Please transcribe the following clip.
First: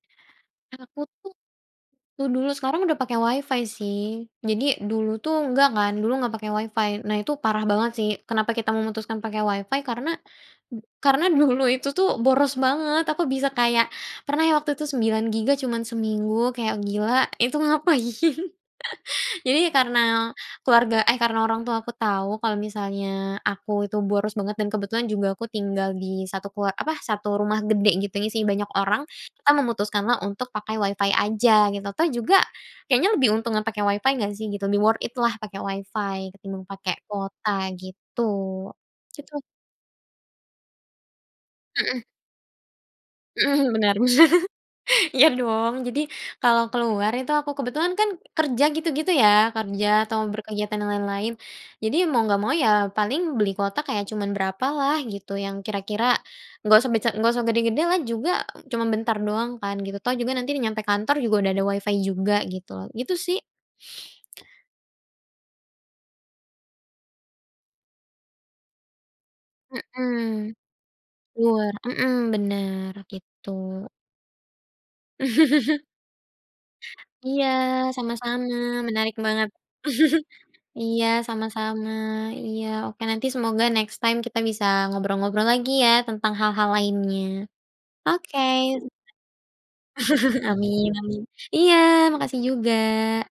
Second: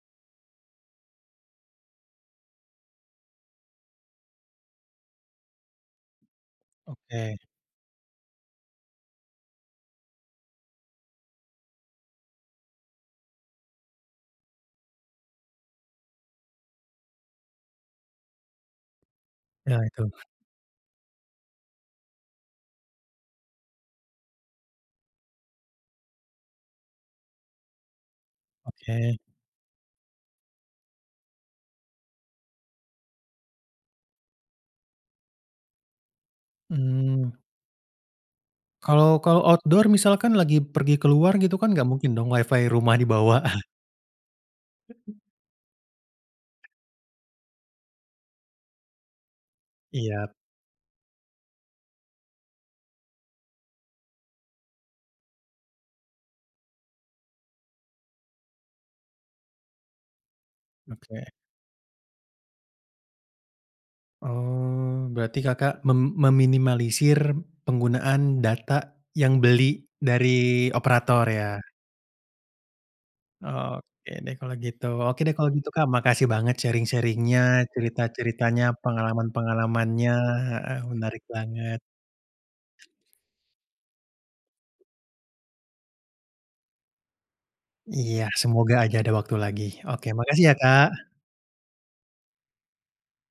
Aku tuh, tuh dulu, sekarang udah pakai Wi-Fi sih, jadi, dulu tuh nggak kan, nggak pakai Wi-Fi. Nah, itu Oke. parah banget sih, kenapa kita memutuskan pakai Wi-Fi, karena karena dulu itu tuh boros banget, aku bisa kayak pernah ya waktu 9 Gigabyte cuman seminggu, kayak, "Gila, itu ngapain?". Jadi, Iya, itu. karena keluarga, eh, karena orang tua aku tahu kalau misalnya aku itu boros banget dan kebetulan juga aku tinggal di satu kelua apa, 1 rumah gede, gitu ya sih, isi banyak orang, Oke. kita memutuskanlah untuk pakai Wi-Fi aja, gitu. Toh, juga kayaknya lebih untungan pakai Wi-Fi nggak sih, gitu, lebih worth it lah pakai Wi-Fi ketimbang pakai Hmm. kuota, gitu. Kalau Gitu. kalau outdoor, misalkan lagi pergi keluar, gitu? Kan nggak Heeh. mungkin dong Wi-Fi rumah dibawa. Heeh. Bener, bener. Iya, dong. Jadi, kalau keluar itu, aku kebetulan kan kerja, gitu-gitu ya, kerja atau Iya. berkegiatan lain-lain. Jadi, mau nggak mau ya paling beli kuota kayak cuman berapa lah gitu, yang kira-kira nggak usah besa nggak usah gede-gede lah juga, cuma bentar doang kan, gitu. Toh, juga nanti nyampe kantor Oke. juga udah ada Wi-Fi juga, gitu loh. Gitu, sih. Oh. Berarti Kakak mem meminimalisir penggunaan data yang beli Heeh. dari operator, ya? mhm, bener. Gitu. Oke deh, kalau gitu. Oke deh, kalau gitu, Kak. Makasih banget sharing-sharing-nya, Iya, sama-sama. cerita-ceritanya, Menarik banget. pengalaman-pengalamannya, heeh, Iya, menarik banget. sama-sama, iya. Oke, nanti semoga next time kita bisa ngobrol-ngobrol lagi ya tentang hal-hal lainnya. Iya. Oke. Semoga aja ada waktu lagi. Oke, makasih ya, Amin Kak. amin. Iya, makasih juga.